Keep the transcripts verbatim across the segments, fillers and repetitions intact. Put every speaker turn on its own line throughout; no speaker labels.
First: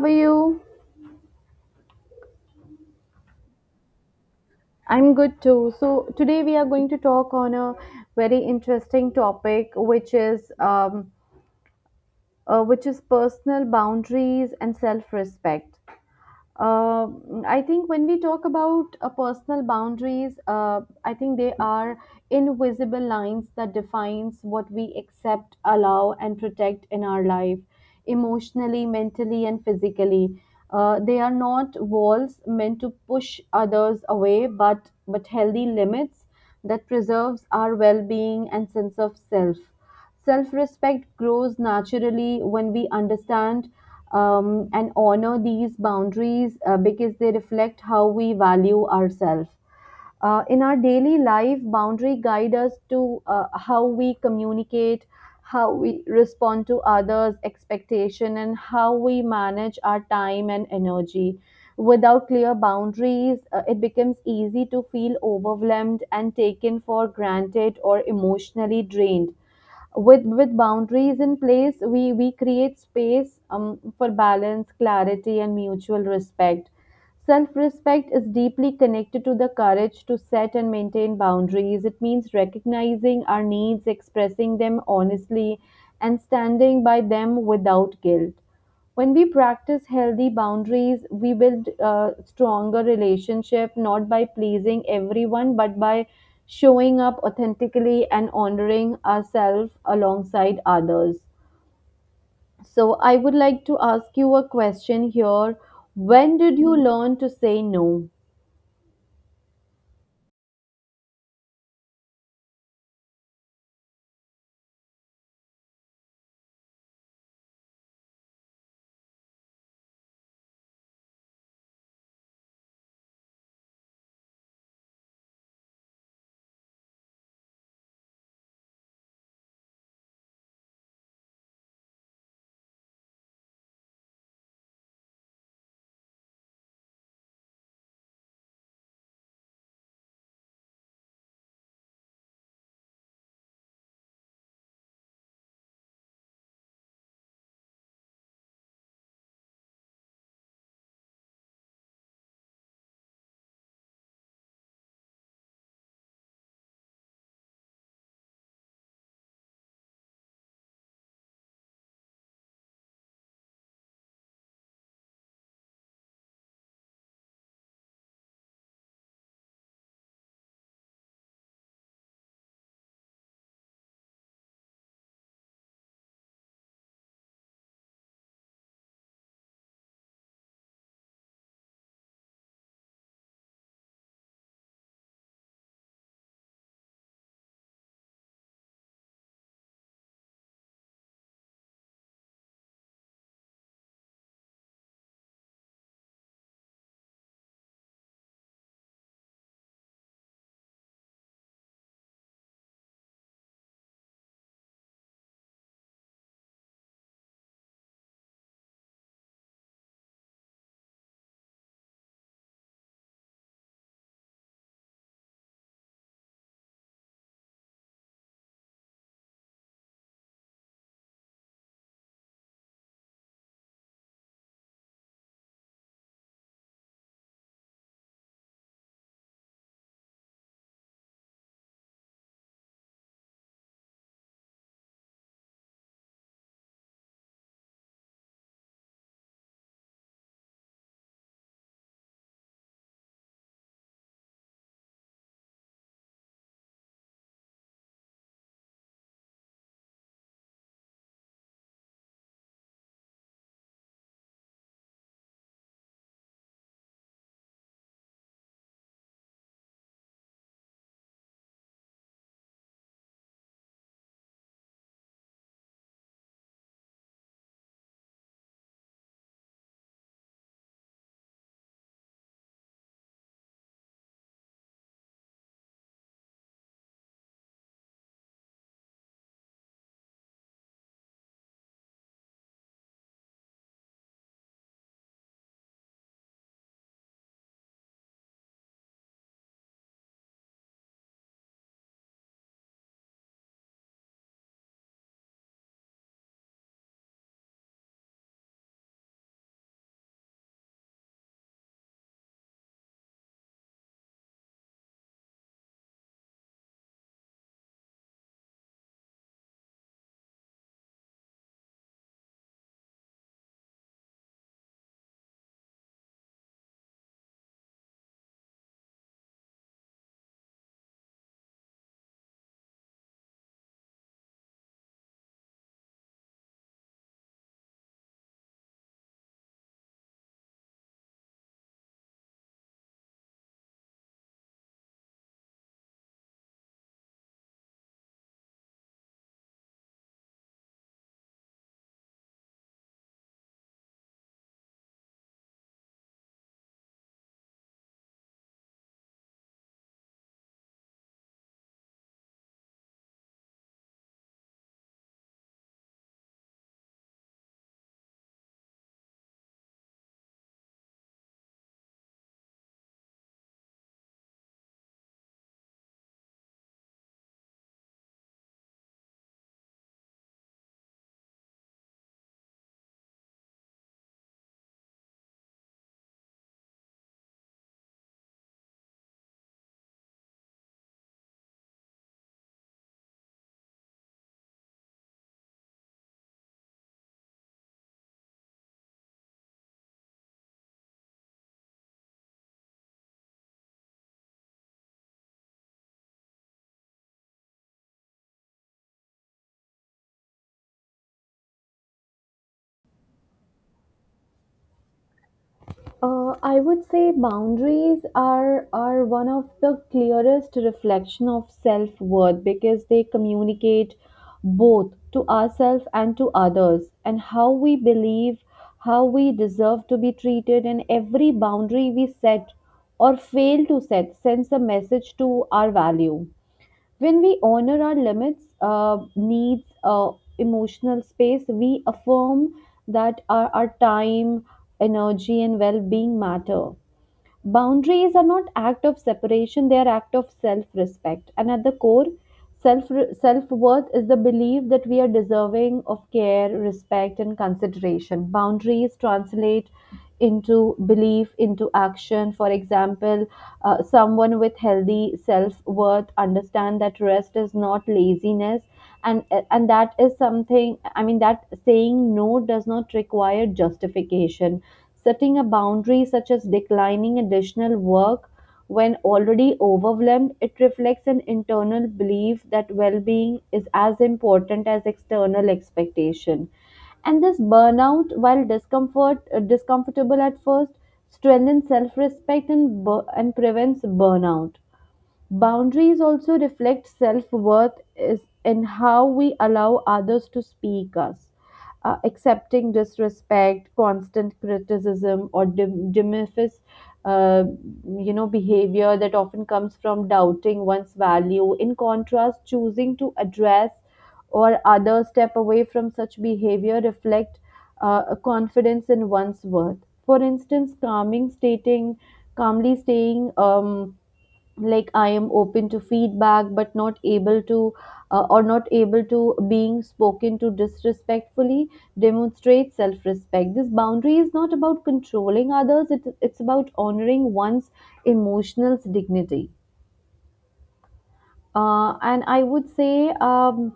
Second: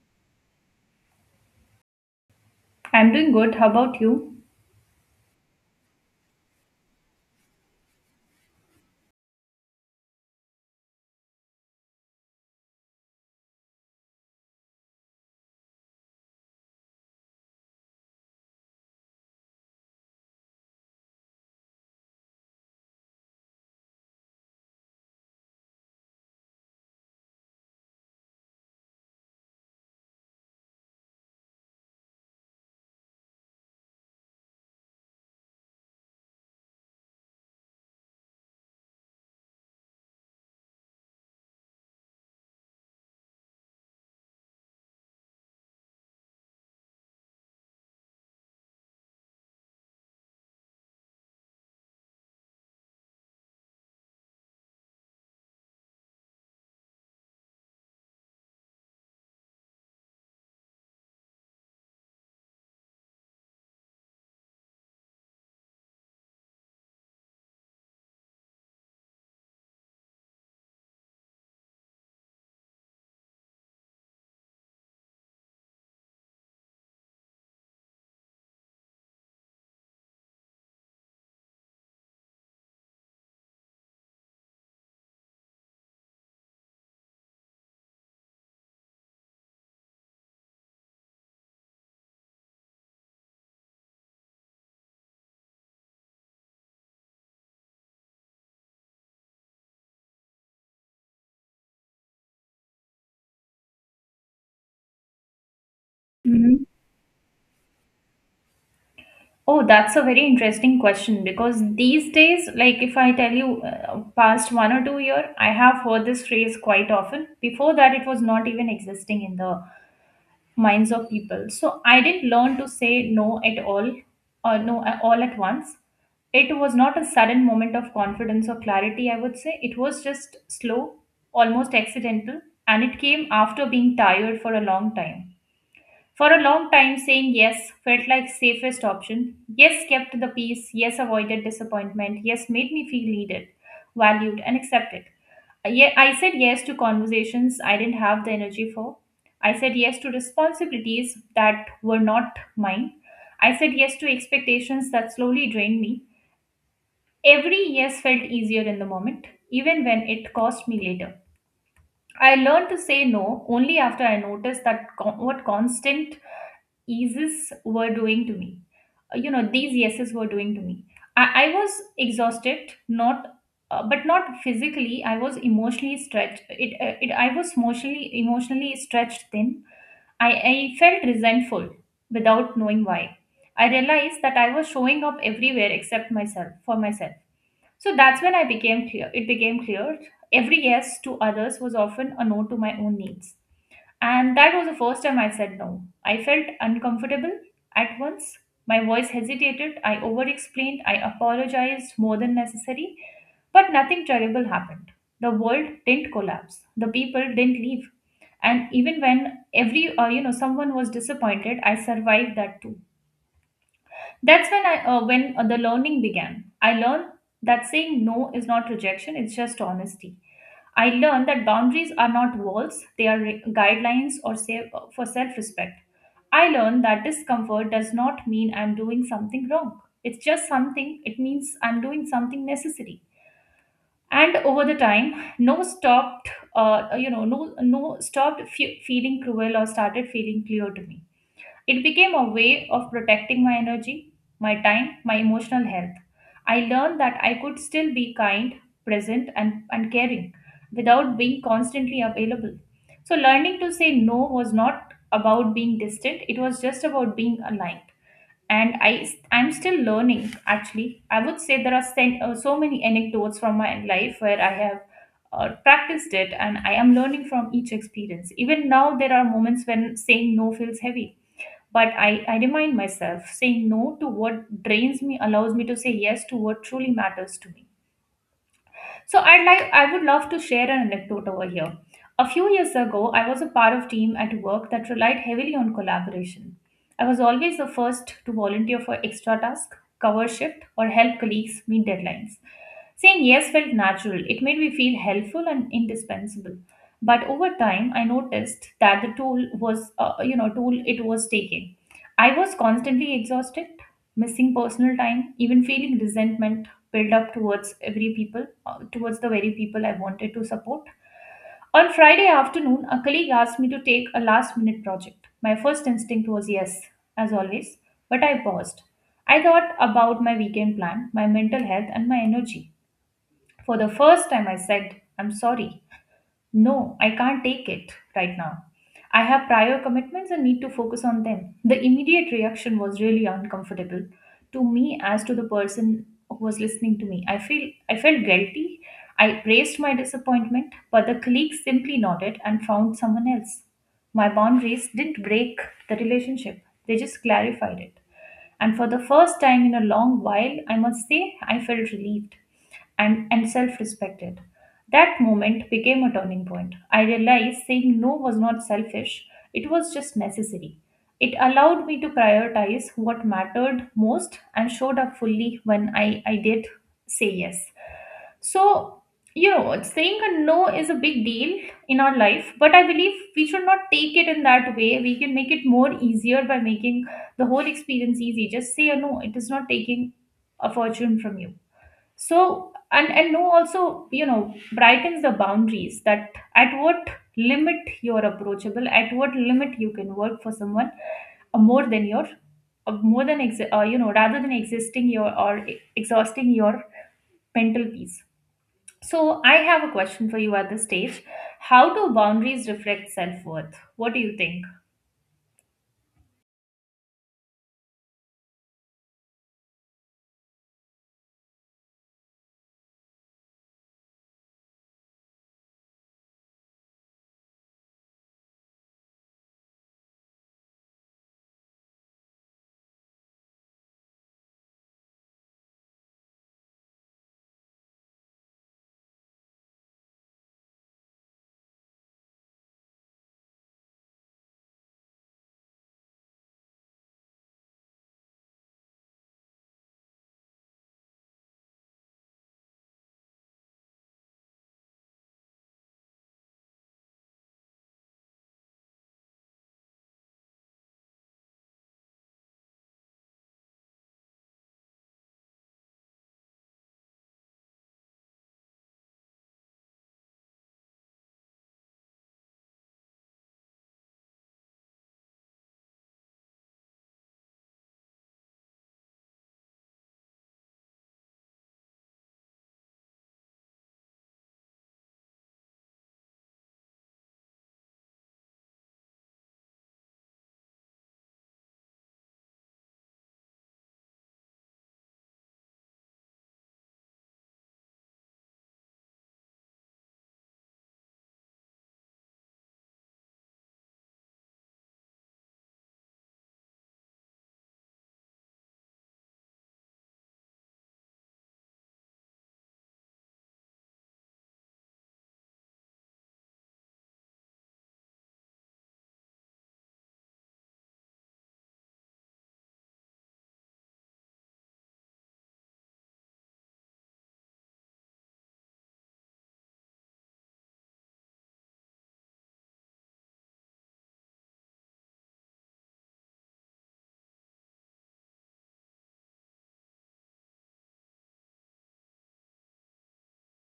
How are you?
I'm doing good. How about you?
I'm good too. So today we are going to talk on a very interesting topic, which is um, uh, which is personal boundaries and self-respect. uh, I think when we talk about uh, personal boundaries, uh, I think they are invisible lines that defines what we accept, allow, and protect in our life, emotionally, mentally, and physically. Uh, they are not walls meant to push others away, but but healthy limits that preserves our well-being and sense of self. Self respect grows naturally when we understand um, and honor these boundaries uh, because they reflect how we value ourselves. Uh, in our daily life, boundary guide us to uh, how we communicate, how we respond to others' expectation, and how we manage our time and energy. Without clear boundaries, uh, it becomes easy to feel overwhelmed and taken for granted or emotionally drained. With with boundaries in place, we we create space um, for balance, clarity, and mutual respect. Self respect is deeply connected to the courage to set and maintain boundaries. It means recognizing our needs, expressing them honestly, and standing by them without guilt. When we practice healthy boundaries, we build a stronger relationship, not by pleasing everyone, but by showing up authentically and honoring ourselves alongside others. So, I would like to ask you a question here. When did
Mhm.
you learn to say no?
Oh, that's a very interesting question because these days, like if I tell you uh, past one or two year, I have heard this phrase quite often. Before that, it was not even existing in the minds of people. So I didn't learn to say no at all or no a- all at once. It was not a sudden moment of confidence or clarity, I would say. It was just slow, almost accidental, and it came after being tired for a long time. For a long time, saying yes felt like safest option. Yes kept the peace, yes avoided disappointment, yes made me feel needed, valued, and accepted. Uh, Yeah, I said yes to conversations I didn't have the energy for. I said yes to responsibilities that were not mine. I said yes to expectations that slowly drained me. Every yes felt easier in the moment, even when it cost me later. I learned to say no only after I noticed that co- what constant yeses were doing to me. Uh, You know, these yeses were doing to me. I, I was exhausted, not uh, but not physically. I was emotionally stretched. It, uh, it I was emotionally emotionally stretched thin. I, I felt resentful without knowing why. I realized that I was showing up everywhere except myself for myself. So that's when I became clear. It became clear every yes to others was often a no to my own needs. And that was the first time I said no. I felt uncomfortable at once. My voice hesitated. I over explained. I apologized more than necessary. But nothing terrible happened. The world didn't collapse. The people didn't leave. And even when every, uh, you know, someone was disappointed, I survived that too. That's when I, uh, when uh, the learning began. I learned that saying no is not rejection; it's just honesty. I learned that boundaries are not walls, they are re- guidelines or say, for self respect. I learned that discomfort does not mean I'm doing something wrong. It's just something, it means I'm doing something necessary. And over the time, no stopped, uh, you know, no, no stopped fe- feeling cruel or started feeling clear to me. It became a way of protecting my energy, my time, my emotional health. I learned that I could still be kind, present, and, and caring without being constantly available. So, learning to say no was not about being distant, it was just about being aligned. And I, I'm still learning actually. I would say there are sen- uh, so many anecdotes from my life where I have uh, practiced it and I am learning from each experience. Even now, there are moments when saying no feels heavy, but I, I remind myself saying no to what drains me allows me to say yes to what truly matters to me. So I'd like I would love to share an anecdote over here. A few years ago, I was a part of team at work that relied heavily on collaboration. I was always the first to volunteer for extra task, cover shift, or help colleagues meet deadlines. Saying yes felt natural. It made me feel helpful and indispensable. But over time, I noticed that the tool was, uh, you know, tool it was taking. I was constantly exhausted, missing personal time, even feeling resentment build up towards every people, uh, towards the very people I wanted to support. On Friday afternoon, a colleague asked me to take a last minute project. My first instinct was yes, as always, but I paused. I thought about my weekend plan, my mental health, and my energy. For the first time, I said, "I'm sorry. No, I can't take it right now. I have prior commitments and need to focus on them." The immediate reaction was really uncomfortable to me as to the person who was listening to me. I feel I felt guilty. I raised my disappointment, but the colleague simply nodded and found someone else. My boundaries didn't break the relationship. They just clarified it. And for the first time in a long while, I must say, I felt relieved and, and self respected. That moment became a turning point. I realized saying no was not selfish, it was just necessary. It allowed me to prioritize what mattered most and showed up fully when I, I did say yes. So, you know, saying a no is a big deal in our life, but I believe we should not take it in that way. We can make it more easier by making the whole experience easy. Just say a no, it is not taking a fortune from you. So, and, and no also, you know, brightens the boundaries that at what limit you're approachable, at what limit you can work for someone uh, more than your, uh, more than, ex- uh, you know, rather than existing your or exhausting your mental peace. So, I have a question for you at this stage. How do boundaries reflect self worth? What do you think?
Uh, I would say boundaries are are one of the clearest reflection of self worth because they communicate both to ourselves and to others and how we believe, how we deserve to be treated, and every boundary we set or fail to set sends a message to our value. When we honor our limits, uh, needs, uh, emotional space, we affirm that our, our time, energy, and well being matter. Boundaries are not act of separation, they are act of self-respect. And at the core, self self-worth is the belief that we are deserving of care, respect and consideration. Boundaries translate into belief into action. For example, uh, someone with healthy self worth understand that rest is not laziness, and and that is something, I mean, that saying no does not require justification. Setting a boundary such as declining additional work when already overwhelmed, it reflects an internal belief that well-being is as important as external expectation. And this burnout, while discomfort uh, discomfortable at first, strengthens self-respect and, bu- and prevents burnout. Boundaries also reflect self worth is in how we allow others to speak us. Uh, accepting disrespect, constant criticism, or dim- diminish, uh, you know, behavior that often comes from doubting one's value. In contrast, choosing to address or others step away from such behavior reflect uh, a confidence in one's worth. For instance, calming, stating, calmly saying, Um, like I am open to feedback but not able to uh, or not able to being spoken to disrespectfully, demonstrate self respect. This boundary is not about controlling others, it, it's about honoring one's emotional dignity. Uh, and I would say um,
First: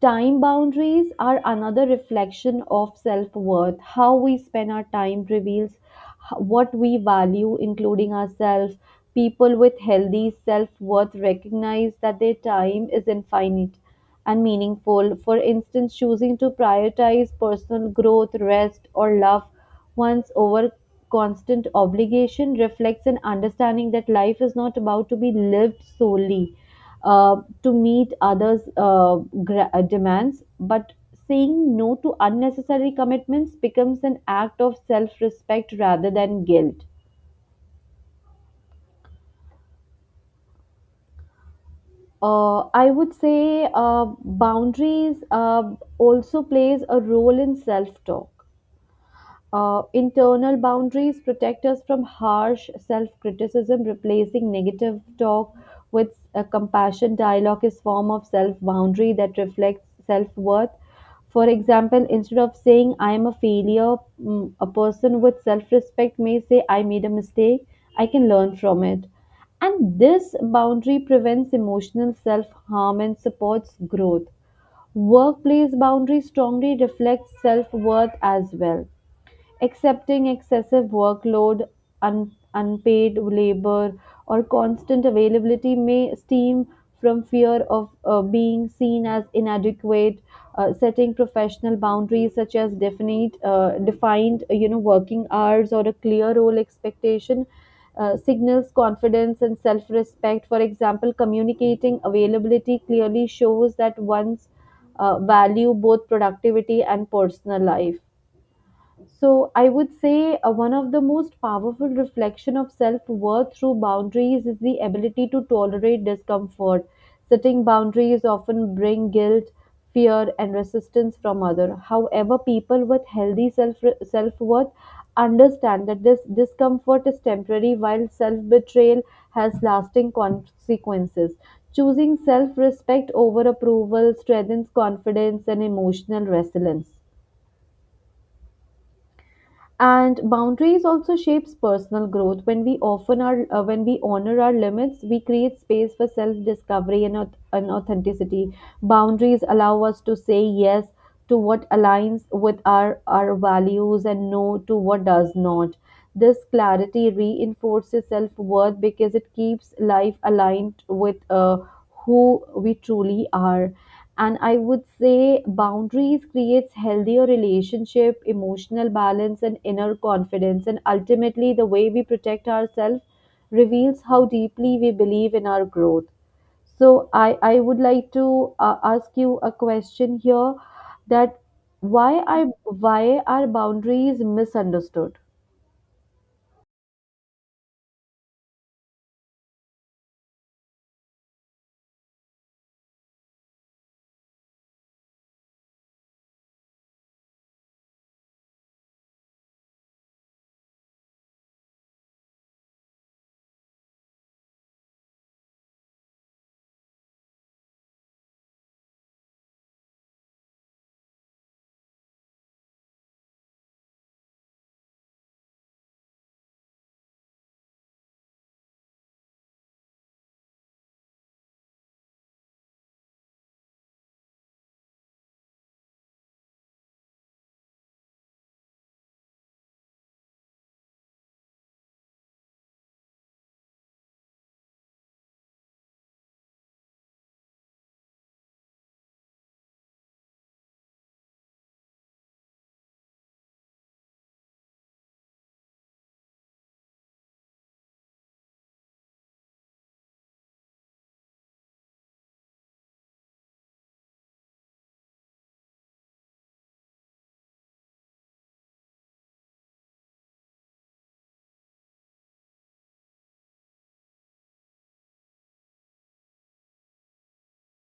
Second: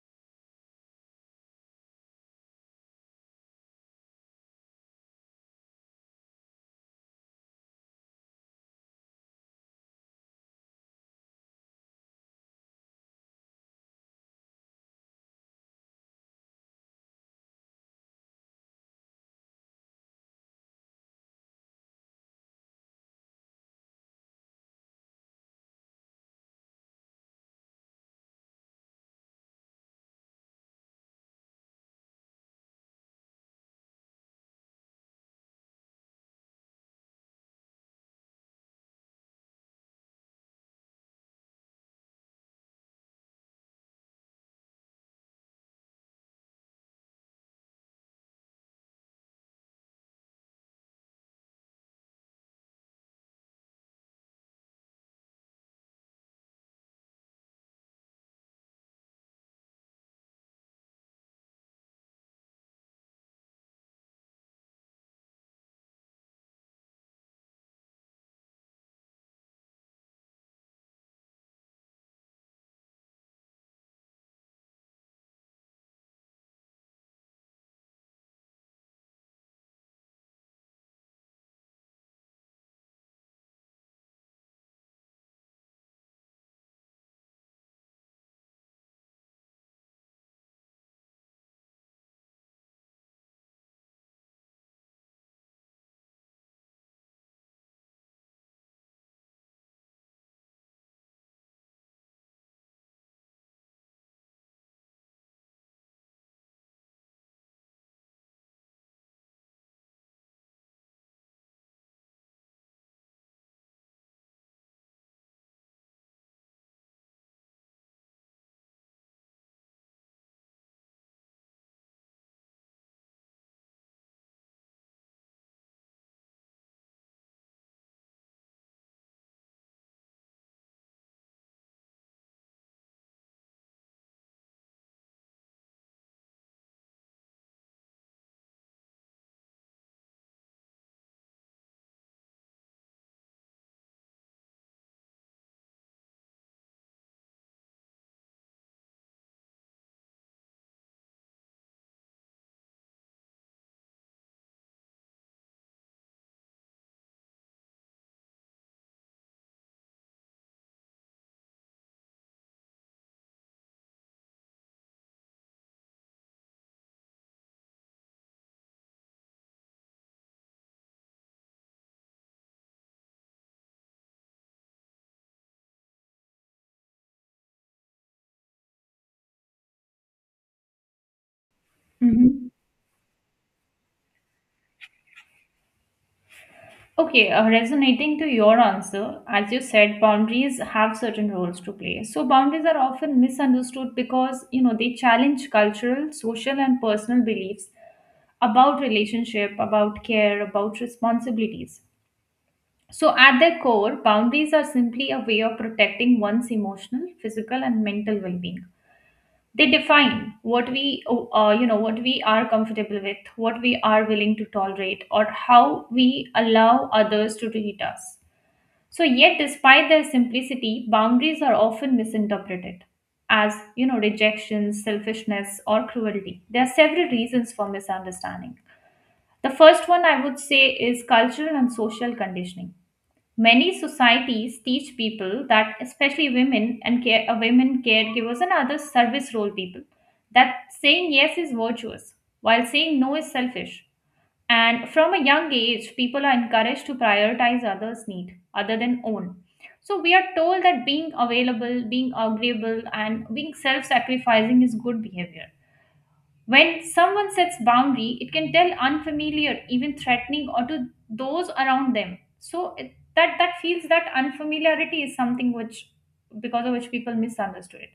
time boundaries are another reflection of self worth. How we spend our time reveals h- what we value, including ourselves. People with healthy self worth recognize that their time is infinite and meaningful. For instance, choosing to prioritize personal growth, rest, or love once over constant obligation reflects an understanding that life is not about to be lived solely uh, to meet others' uh, gra- uh, demands, but saying no to unnecessary commitments becomes an act of self respect rather than guilt. Uh, I would say uh, boundaries uh, also plays a role in self talk. Uh, internal boundaries protect us from harsh self criticism, replacing negative talk with a compassion dialogue is form of self boundary that reflects self worth. For example, instead of saying I am a failure, mm, a person with self respect may say I made a mistake, I can learn from it. And this boundary prevents emotional self harm and supports growth. Workplace boundary strongly reflects self worth as well. Accepting excessive workload, un- unpaid labor, or constant availability may stem from fear of uh, being seen as inadequate. Uh, setting professional boundaries such as definite, uh, defined, you know, working hours or a clear role expectation uh, signals confidence and self respect. For example, communicating availability clearly shows that one's uh, value both productivity and personal life. So I would say uh, one of the most powerful reflection of self-worth through boundaries is the ability to tolerate discomfort. Setting boundaries often bring guilt, fear and resistance from other. However, people with healthy self self-worth understand that this discomfort is temporary while self-betrayal has lasting consequences. Choosing self-respect over approval strengthens confidence and emotional resilience. And boundaries also shapes personal growth. When we often are uh, when we honor our limits, we create space for self discovery and, auth- and authenticity. Boundaries allow us to say yes to what aligns with our our values and no to what does not. This clarity reinforces self worth because it keeps life aligned with uh, who we truly are. And I would say boundaries creates healthier relationship, emotional balance, and inner confidence, and ultimately the way we protect ourselves reveals how deeply we believe in our growth. So i i would like to uh, ask you a question here, that why
Mhm.
are why are boundaries misunderstood?
Okay, uh, resonating to your answer, as you said, boundaries have certain roles to play. So boundaries are often misunderstood because, you know, they challenge cultural, social, and personal beliefs about relationship, about care, about responsibilities. So at their core, boundaries are simply a way of protecting one's emotional, physical, and mental well-being. They define what we uh, you know what we are comfortable with, what we are willing to tolerate, or how we allow others to treat us. So yet despite their simplicity, boundaries are often misinterpreted as, you know, rejection, selfishness, or cruelty. There are several reasons for misunderstanding. The first one, I would say, is cultural and social conditioning. Many societies teach people, that, especially women and care, uh, women caregivers and other service role people, that saying yes is virtuous, while saying no is selfish. And from a young age, people are encouraged to prioritize others' need other than own. So we are told that being available, being agreeable, and being self-sacrificing is good behavior. When someone sets boundary, it can tell unfamiliar, even threatening, or to those around them. So it, that that feels that unfamiliarity is something which, because of which people misunderstood it.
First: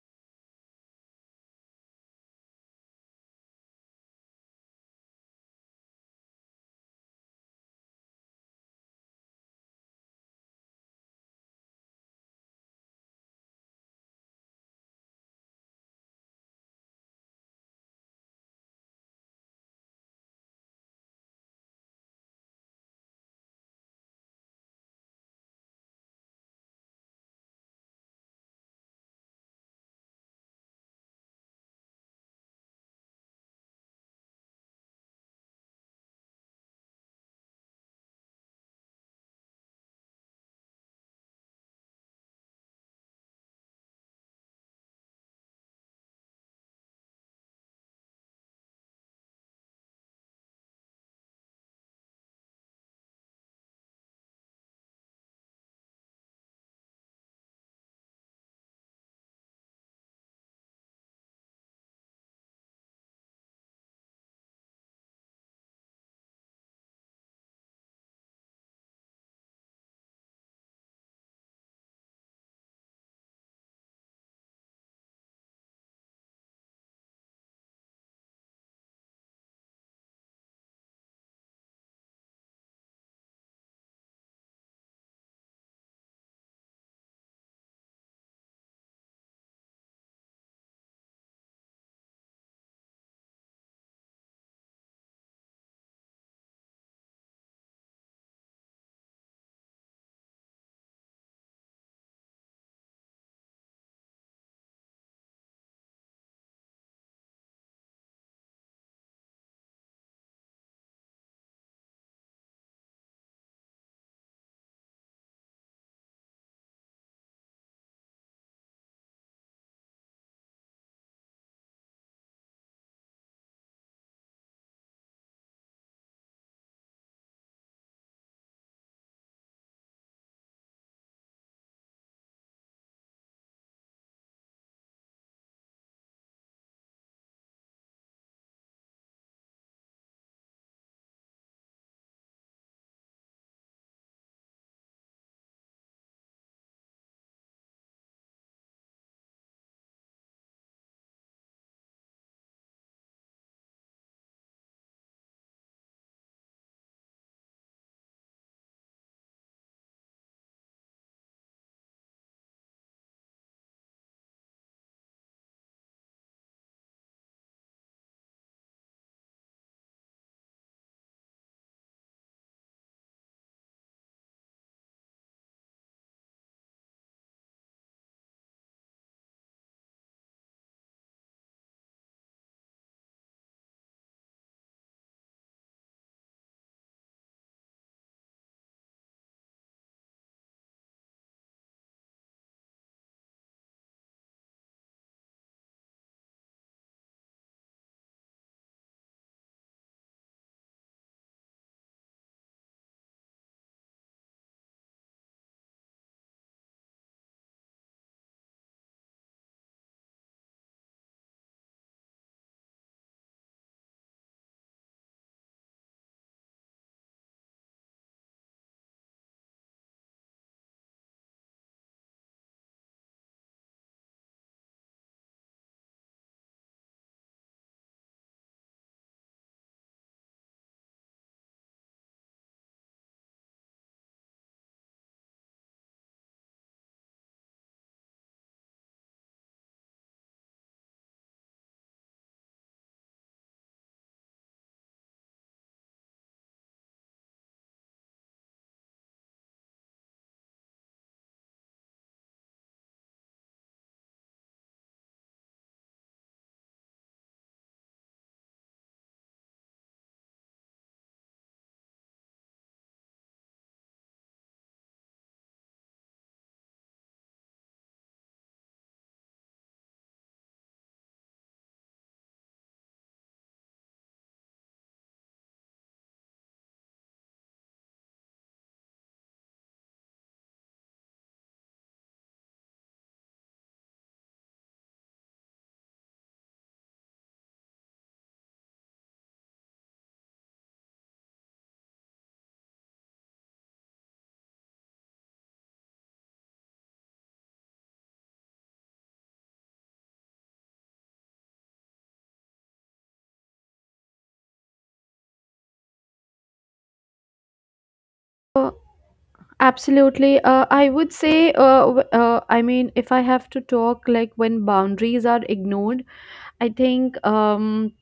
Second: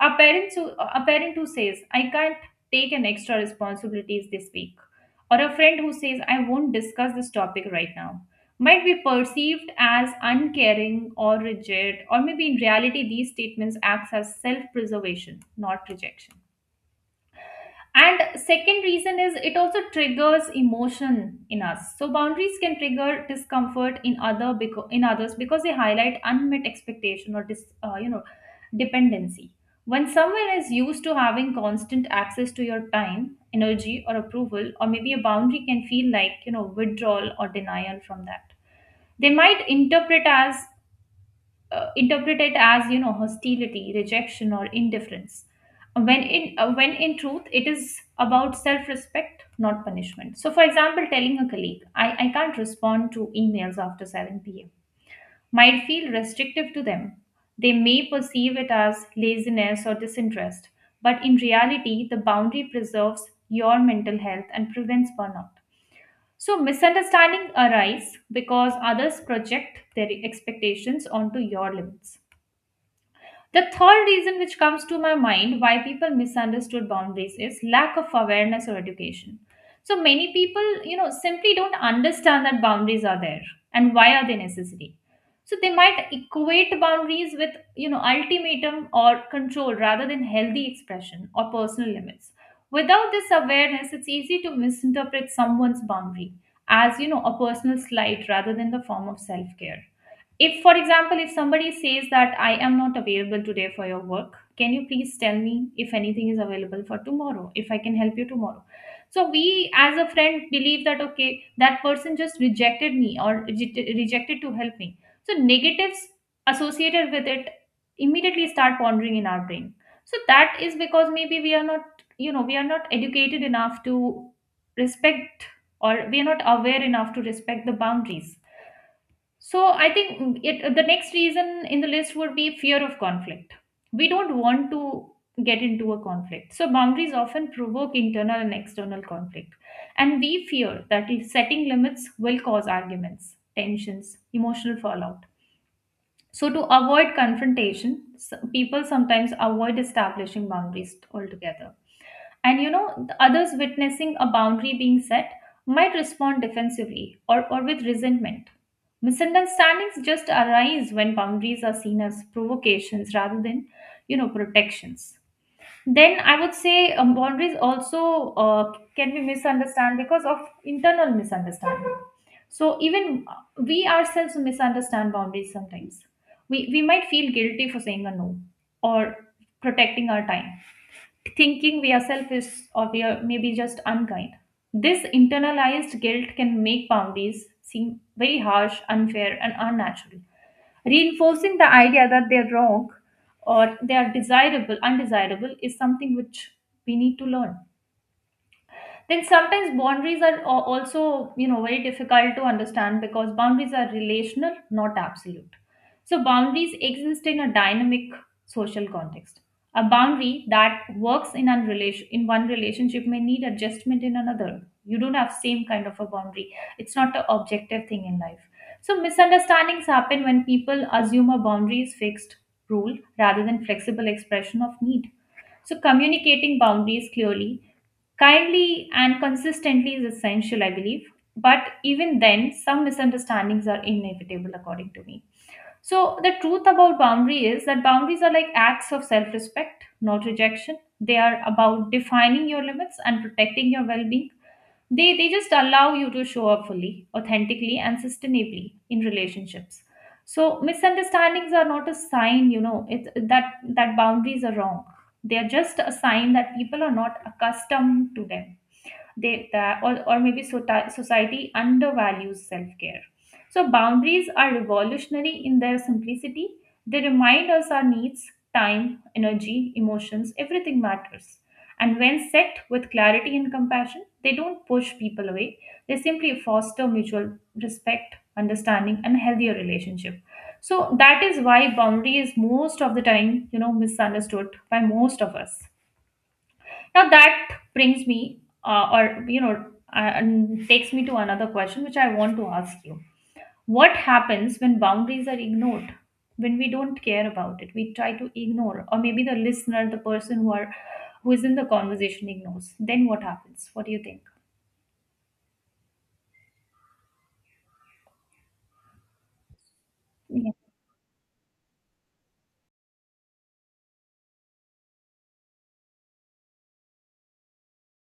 A parent who a parent who says, "I can't take an extra responsibilities this week," or a friend who says, "I won't discuss this topic right now," might be perceived as uncaring or rigid, or maybe in reality, these statements acts as self-preservation, not rejection. And second reason is it also triggers emotion in us. So boundaries can trigger discomfort in other because in others because they highlight unmet expectation or dis, uh, you know dependency. When someone is used to having constant access to your time, energy, or approval, or maybe a boundary can feel like, you know, withdrawal or denial from that. They might interpret as uh, interpret it as, you know, hostility, rejection, or indifference, when in uh, when in truth it is about self respect, not punishment. So for example, telling a colleague i i can't respond to emails after seven p m might feel restrictive to them. They may perceive it as laziness or disinterest, but in reality the boundary preserves your mental health and prevents burnout. So misunderstanding arise because others project their expectations onto your limits. The third reason which comes to my mind why people misunderstood boundaries is lack of awareness or education. So many people, you know, simply don't understand that boundaries are there and why are they necessary. So they might equate boundaries with, you know, ultimatum or control rather than healthy expression or personal limits. Without this awareness, it's easy to misinterpret someone's boundary as, you know, a personal slight rather than the form of self-care. If, for example, if somebody says that, "I am not available today for your work, can you please tell me if anything is available for tomorrow, if I can help you tomorrow?" So, we as a friend believe that, okay, that person just rejected me or reje- rejected to help me. So, negatives associated with it immediately start pondering in our brain. So, that is because maybe we are not, you know, we are not educated enough to respect, or we are not aware enough to respect the boundaries. So I think it the next reason in the list would be fear of conflict. We don't want to get into a conflict. So boundaries often provoke internal and external conflict. And we fear that if setting limits will cause arguments, tensions, emotional fallout. So to avoid confrontation, s- people sometimes avoid establishing boundaries altogether and you know the others witnessing a boundary being set might respond defensively or, or with resentment. Misunderstandings just arise when boundaries are seen as provocations rather than you know protections. Then I would say um, boundaries also uh, can be misunderstood because of internal misunderstanding. So even we ourselves misunderstand boundaries sometimes. We, we might feel guilty for saying a no or protecting our time, thinking we ourselves is or we are maybe just unkind. This internalized guilt can make boundaries seem very harsh, unfair, and unnatural, reinforcing the idea that they're wrong, or they are desirable, undesirable is something which we need to learn. Then sometimes boundaries are a- also, you know very difficult to understand because boundaries are relational, not absolute. So boundaries exist in a dynamic social context. A boundary that works in an relation in one relationship may need adjustment in another. You don't have same kind of a boundary. It's not an objective thing in life. So misunderstandings happen when people assume a boundary is fixed rule rather than flexible expression of need. So communicating boundaries clearly, kindly and consistently is essential, I believe. But even then, some misunderstandings are inevitable, according to me. So, the truth about boundary is that boundaries are like acts of self respect, not rejection. They are about defining your limits and protecting your well being. They, they just allow you to show up fully, authentically, and sustainably in relationships. So misunderstandings are not a sign, you know, it's that that boundaries are wrong. They are just a sign that people are not accustomed to them, they that or, or maybe sota- society undervalues self-care. So boundaries are revolutionary in their simplicity. They remind us our needs, time, energy, emotions, everything matters. And when set with clarity and compassion, they don't push people away. They simply foster mutual respect, understanding and healthier relationship. So that is why boundary is most of the time, you know, misunderstood by most of us. Now that brings me, uh, or you know, uh, and takes me to another question which I want to ask you. What happens when boundaries are ignored? When we don't care about it, we try to ignore, or maybe the listener, the person who are who is in the conversation ignores. Then what happens? What do you think?
Uh, absolutely.
Yeah.
Uh, I would say, uh, w- uh, I mean, if I have to talk, like when boundaries are ignored, I think um,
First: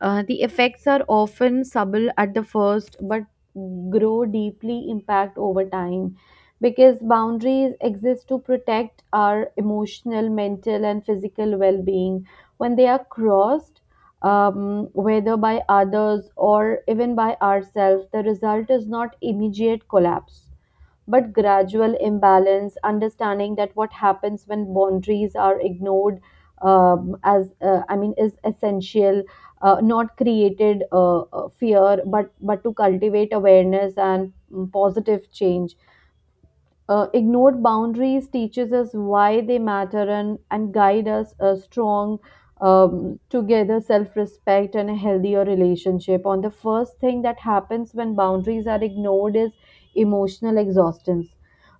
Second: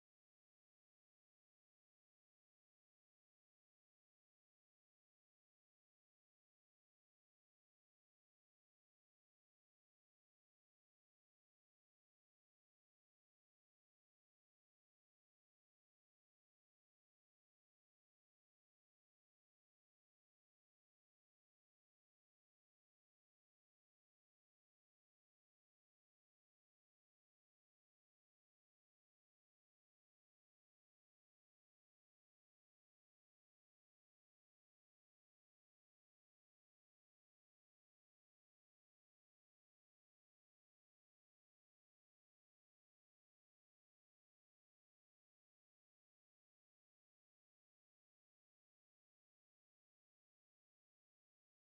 uh, the effects are often subtle at the first, but grow deeply impact over time because boundaries exist to protect our emotional, mental, and physical well being. When they are crossed, um, whether by others or even by ourselves, the result is not immediate collapse but gradual imbalance. Understanding that what happens when boundaries are ignored um, as uh, I mean is essential, uh, not created uh, uh, fear, but but to cultivate awareness and mm, positive change. Uh, ignored boundaries teaches us why they matter and, and guide us a strong um, together self-respect and a healthier relationship. On the first thing that happens when boundaries are ignored is emotional exhaustion.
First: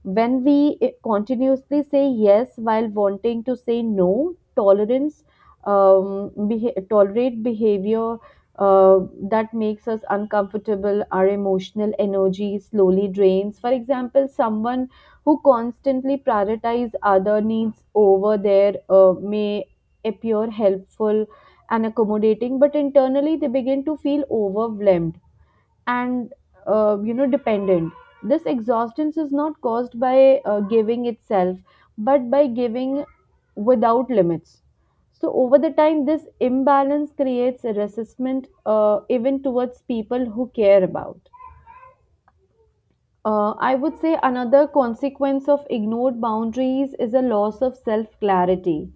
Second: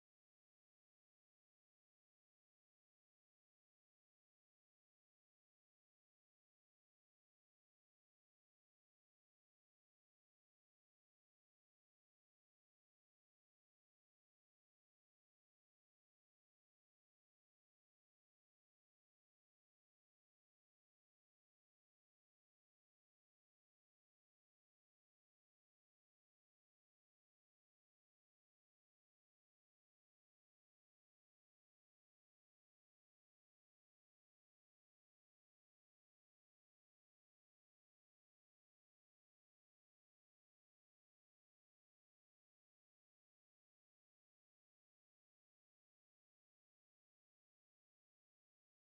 When we eh, continuously say yes while wanting to say no, tolerance, um, beha- tolerate behavior uh, that makes us uncomfortable. Our emotional energy slowly drains. For example, someone who constantly prioritize other needs over their uh, may appear helpful and accommodating, but internally they begin to feel overwhelmed and uh, you know dependent. This exhaustion is not caused by uh, giving itself, but by giving without limits. So over the time, this imbalance creates a resistment uh, even towards people who care about. Uh, I would say another consequence of ignored boundaries is a loss of self clarity.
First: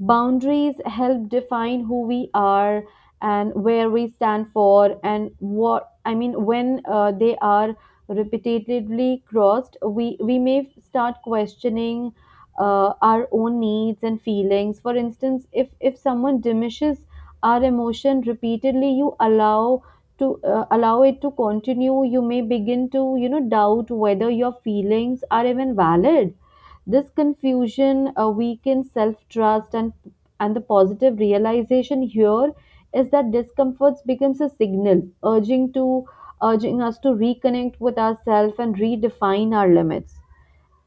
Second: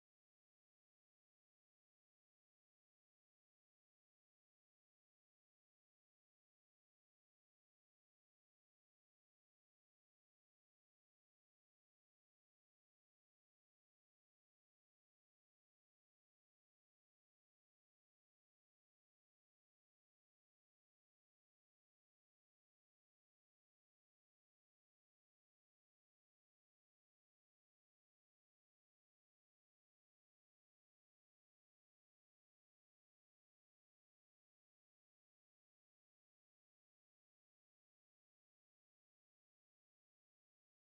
Boundaries help define who we are and where we stand for, and what I mean, when uh, they are repetitively crossed, we, we may start questioning uh, our own needs and feelings. For instance, if, if someone diminishes our emotion repeatedly, you allow to uh, allow it to continue, you may begin to you know doubt whether your feelings are even valid. This confusion uh, weakens self trust, and, and the positive realization here is that discomforts becomes a signal urging to urging us to reconnect with ourselves and redefine our limits.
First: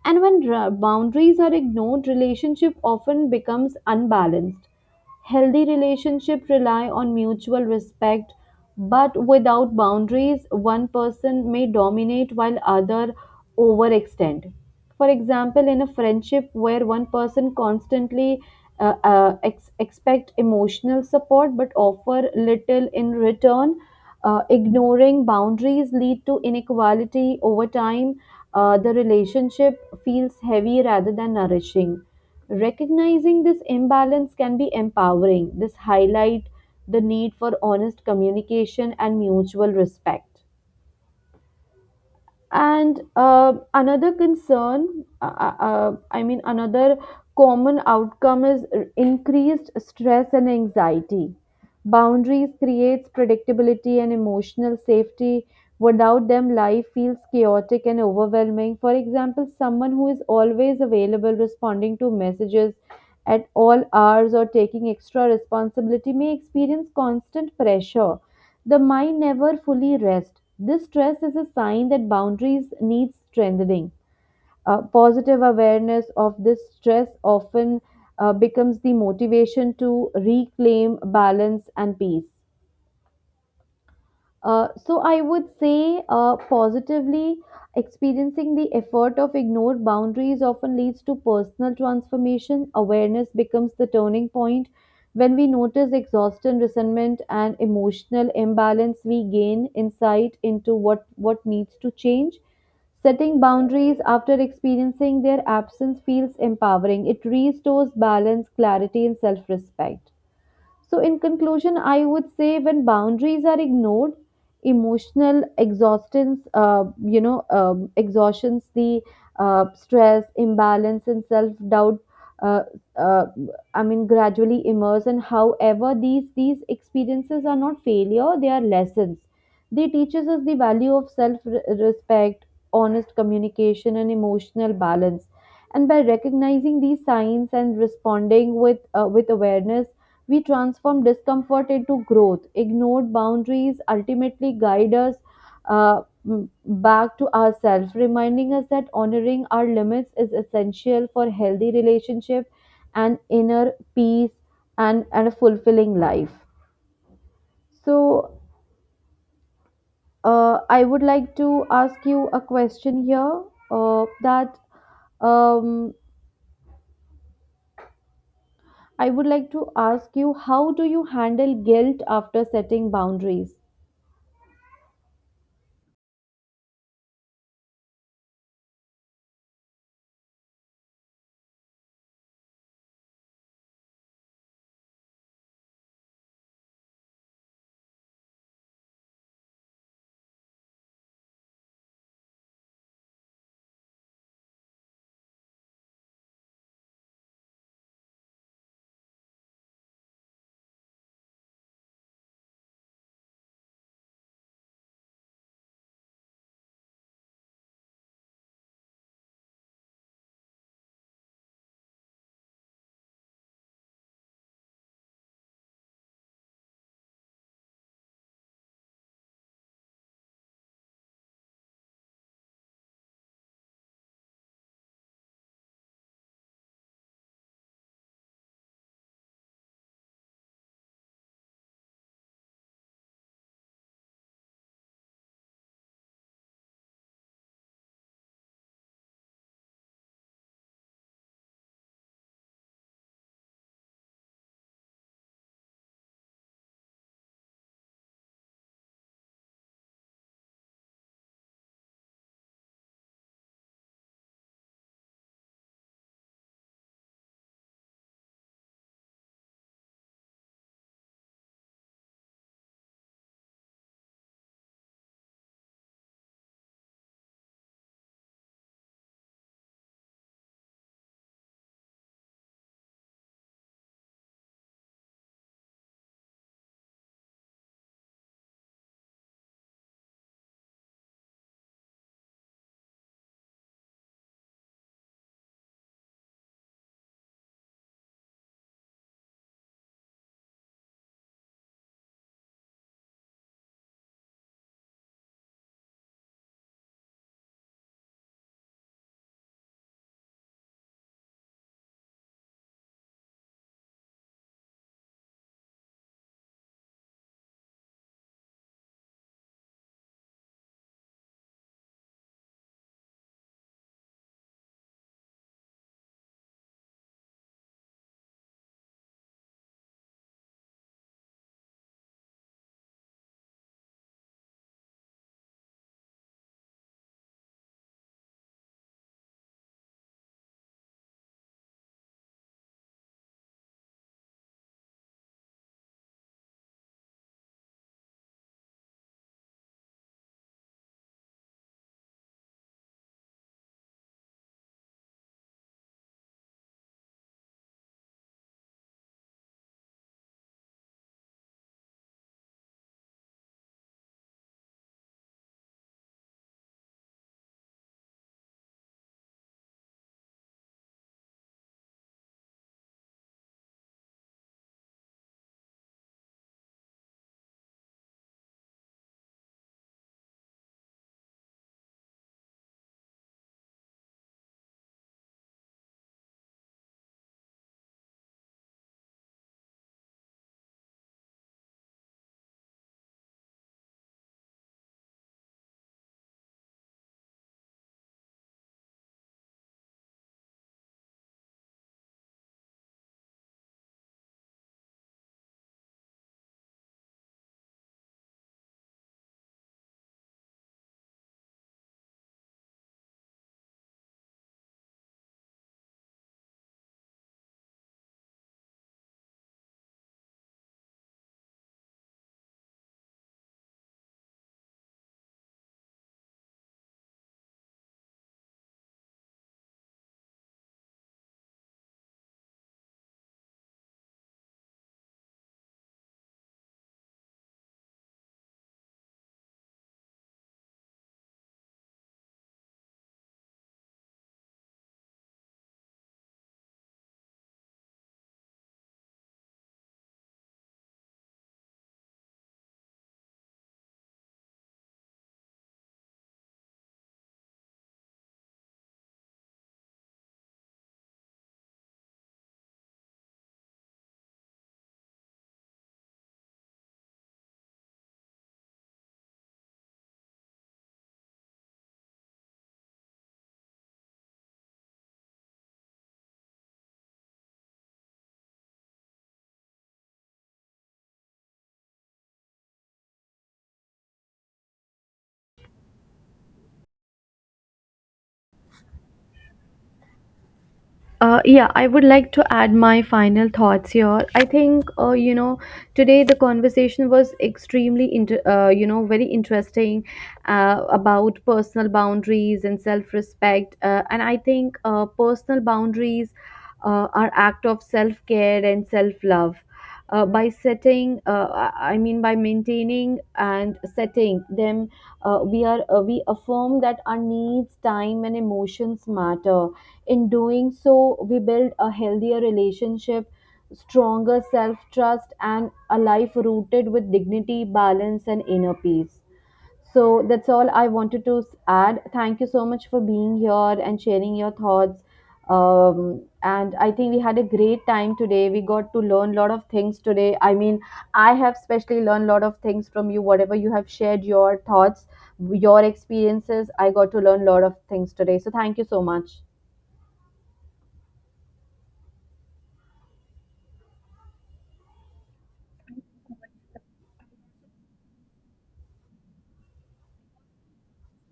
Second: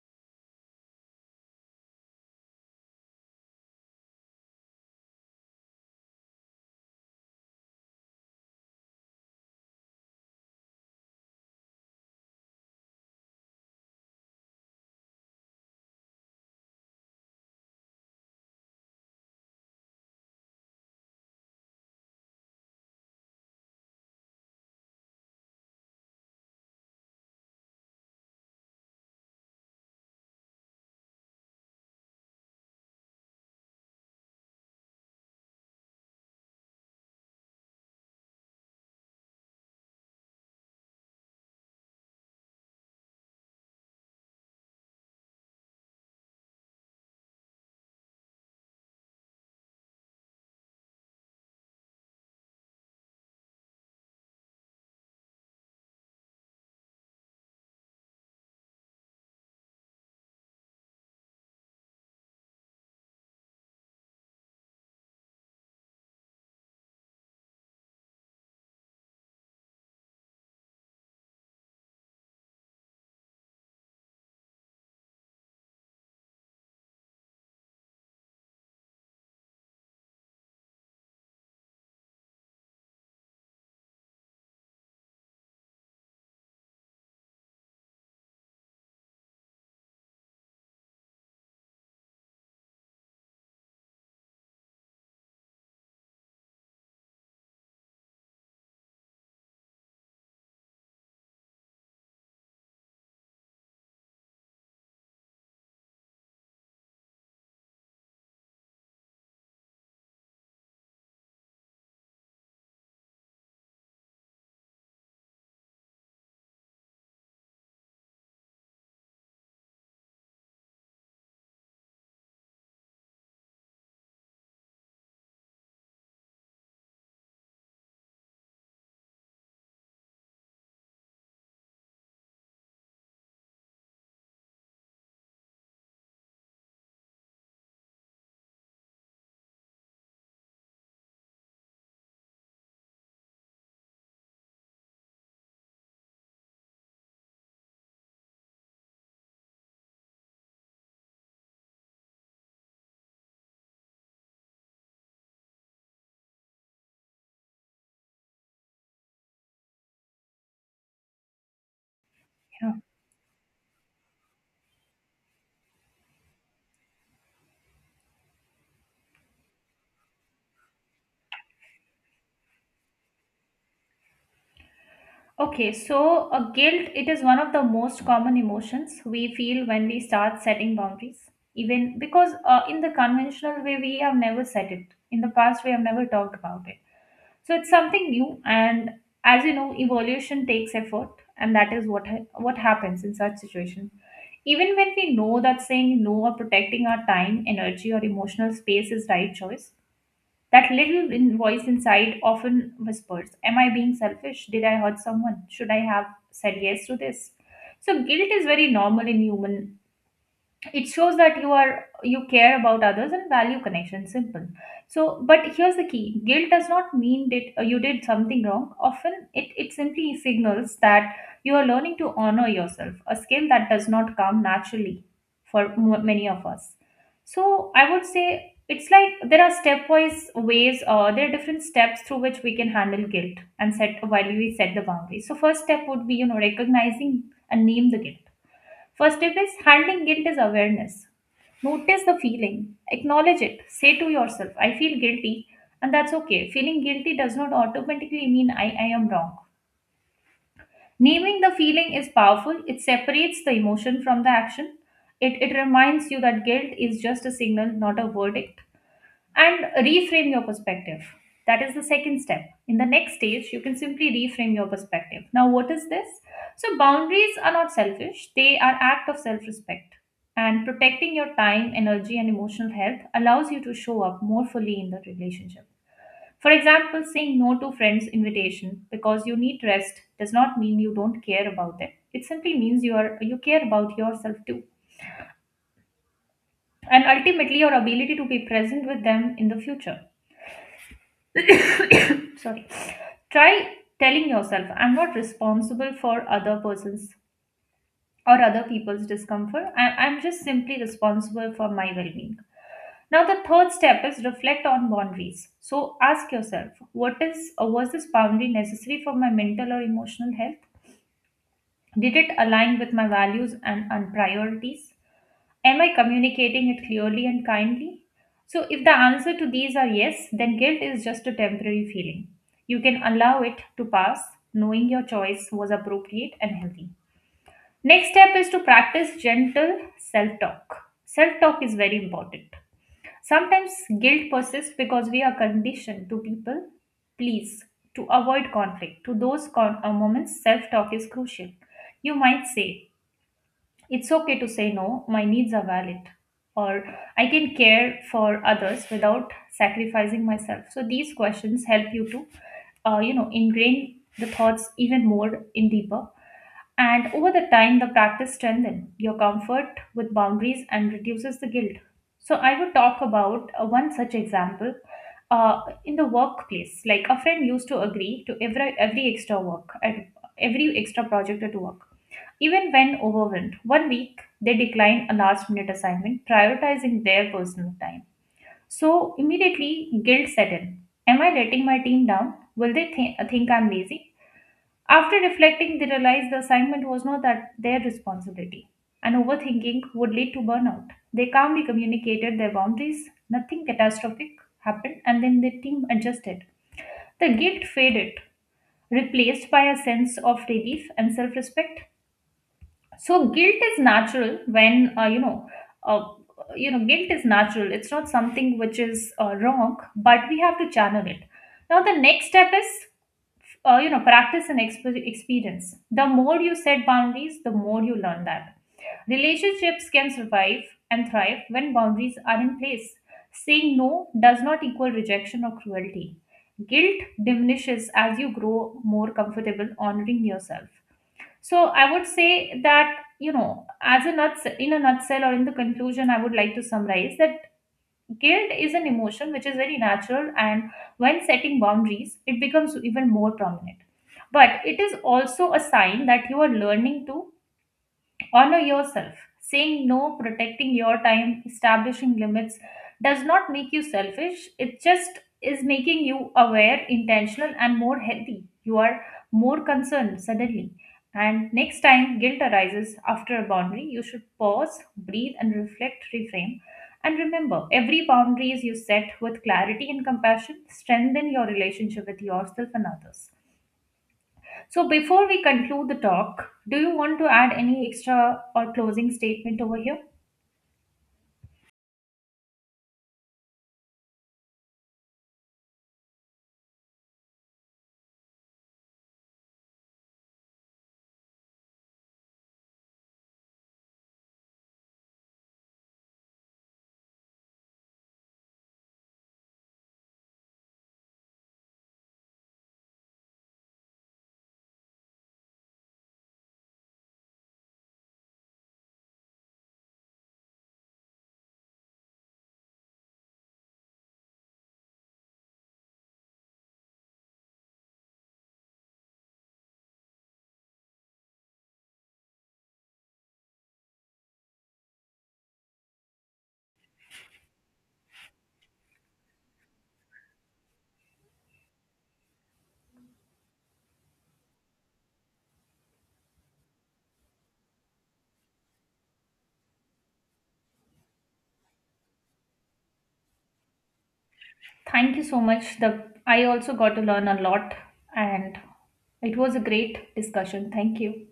And when ra- boundaries are ignored, relationship often becomes unbalanced. Healthy relationships rely on mutual respect, but without boundaries, one person may dominate while other overextend. For example, in a friendship where one person constantly uh, uh, ex- expect emotional support but offer little in return, uh, ignoring boundaries lead to inequality over time. Uh, the relationship feels heavy rather than nourishing. Recognizing this imbalance can be empowering. This highlight the need for honest communication and mutual respect. And uh, another concern, uh, uh, uh, I mean, another common outcome is increased stress and anxiety. Boundaries creates predictability and emotional safety. Without them, life feels chaotic and overwhelming. For example, someone who is always available, responding to messages at all hours, or taking extra responsibility may experience constant pressure. The mind never fully rests. This stress is a sign that boundaries need strengthening. Uh, positive awareness of this stress often uh, becomes the motivation to reclaim balance and peace. Uh, so I would say uh, positively experiencing the effort of ignored boundaries often leads to personal transformation. Awareness becomes the turning point. When we notice exhaustion, resentment, and emotional imbalance, we gain insight into what, what needs to change. Setting boundaries after experiencing their absence feels empowering. It restores balance, clarity, and self respect. So, in conclusion, I would say when boundaries are ignored, emotional exhaustions, uh, you know, um, exhaustions, the uh, stress, imbalance, and self doubt. Uh, uh, I mean, gradually immerse, and however, these these experiences are not failure; they are lessons. They teaches us the value of self respect, honest communication, and emotional balance. And by recognizing these signs and responding with uh, with awareness, we transform discomfort into growth. Ignored boundaries ultimately guide us uh, m- back to ourselves, reminding us that honoring our limits is essential for healthy relationship and inner peace and, and a fulfilling life. So, uh, I would like to ask you a
Yeah.
question here. Uh, that, um, I would like to ask you, how do you handle guilt after setting boundaries?
Okay, so uh, guilt, it is one of the most common emotions we feel when we start setting boundaries. Even because uh, in the conventional way, we have never set it. In the past, we have never talked about it. So it's something new, and as you know, evolution takes effort, and that is what ha- what happens in such situations. Even when we know that saying no or protecting our time, energy, or emotional space is right choice, that little in- voice inside often whispers, "Am I being selfish? Did I hurt someone? Should I have said yes to this?" So guilt is very normal in human. It shows that you are you care about others and value connection, simple. So, but here's the key: guilt does not mean that uh, you did something wrong. Often it, it simply signals that you are learning to honor yourself, a skill that does not come naturally for m- many of us. So I would say it's like there are stepwise ways, or there are different steps through which we can handle guilt and set while we set the boundaries. So first step would be, you know, recognizing and name the guilt. First step is handling guilt is awareness. Notice the feeling, acknowledge it, say to yourself, I feel guilty, and that's okay. Feeling guilty does not automatically mean I, I am wrong. Naming the feeling is powerful, it separates the emotion from the action. It, it reminds you that guilt is just a signal, not a verdict, and reframe your perspective. That is the second step. In the next stage, you can simply reframe your perspective. Now, what is this? So, boundaries are not selfish, they are act of self respect. And protecting your time, energy, and emotional health allows you to show up more fully in the relationship. For example, saying no to friends' invitation because you need rest does not mean you don't care about them. It simply means you are you care about yourself too, and ultimately your ability to be present with them in the future. Sorry. Try telling yourself, I'm not responsible for other persons or other people's discomfort. I- I'm just simply responsible for my well being. Now, the third step is reflect on boundaries. So ask yourself, what is or was this boundary necessary for my mental or emotional health? Did it align with my values and, and priorities? Am I communicating it clearly and kindly? So, if the answer to these are yes, then guilt is just a temporary feeling. You can allow it to pass, knowing your choice was appropriate and healthy. Next step is to practice gentle self talk. Self talk is very important. Sometimes guilt persists because we are conditioned to people please, to avoid conflict. To those con- uh, moments, self talk is crucial. You might say, it's okay to say no, my needs are valid, or I can care for others without sacrificing myself. So these questions help you to, uh, you know, ingrain the thoughts even more in deeper. And over the time, the practice strengthens your comfort with boundaries and reduces the guilt. So I would talk about uh, one such example uh, in the workplace. Like a friend used to agree to every every extra work at every extra project at work even when overwhelmed, one week they decline a last minute assignment, prioritizing their personal time. So immediately guilt set in. Am I letting my team down? Will they thi- think I'm lazy? After reflecting, they realize the assignment was not that their responsibility. And overthinking would lead to burnout. They calmly communicated their boundaries, nothing catastrophic happened, and then the team adjusted. The guilt faded, replaced by a sense of relief and self respect. So guilt is natural when uh, you know uh, you know, guilt is natural, it's not something which is uh, wrong, but we have to channel it. Now the next step is, uh, you know, practice and exp- experience. The more you set boundaries, the more you learn that relationships can survive and thrive when boundaries are in place. Saying no does not equal rejection or cruelty. Guilt diminishes as you grow more comfortable honoring yourself. So I would say that, you know, as a nuts in a nutshell or in the conclusion, I would like to summarize that guilt is an emotion which is very natural, and when setting boundaries, it becomes even more prominent. But it is also a sign that you are learning to honor yourself. Saying no, protecting your time, establishing limits does not make you selfish. It just is making you aware, intentional, and more healthy. You are more concerned suddenly. And next time guilt arises after a boundary, you should pause, breathe, and reflect, reframe. And remember, every boundary you set with clarity and compassion strengthen your relationship with yourself and others. So before we conclude the talk, do you want to add any extra or closing statement over here?
Uh, yeah, I would like to add my final thoughts here. I think, uh, you know, today the conversation was extremely, inter- uh, you know, very interesting uh, about personal boundaries and self respect. Uh, and I think uh, personal boundaries uh, are act of self care and self love. Uh, by setting, uh, I I mean by maintaining and setting them, uh, we are uh, we affirm that our needs, time, and emotions matter. In doing so, we build a healthier relationship, stronger self trust, and a life rooted with dignity, balance, and inner peace. So that's all I wanted to add. Thank you so much for being here and sharing your thoughts. Um, and I think we had a great time today. We got to learn a lot of things today. I mean, I have especially learned a lot of things from you. Whatever you have shared, your thoughts, your experiences, I got to learn a lot of things today. So thank you so much.
Thank you so much. The I also got to learn a lot and it was a great discussion. Thank you.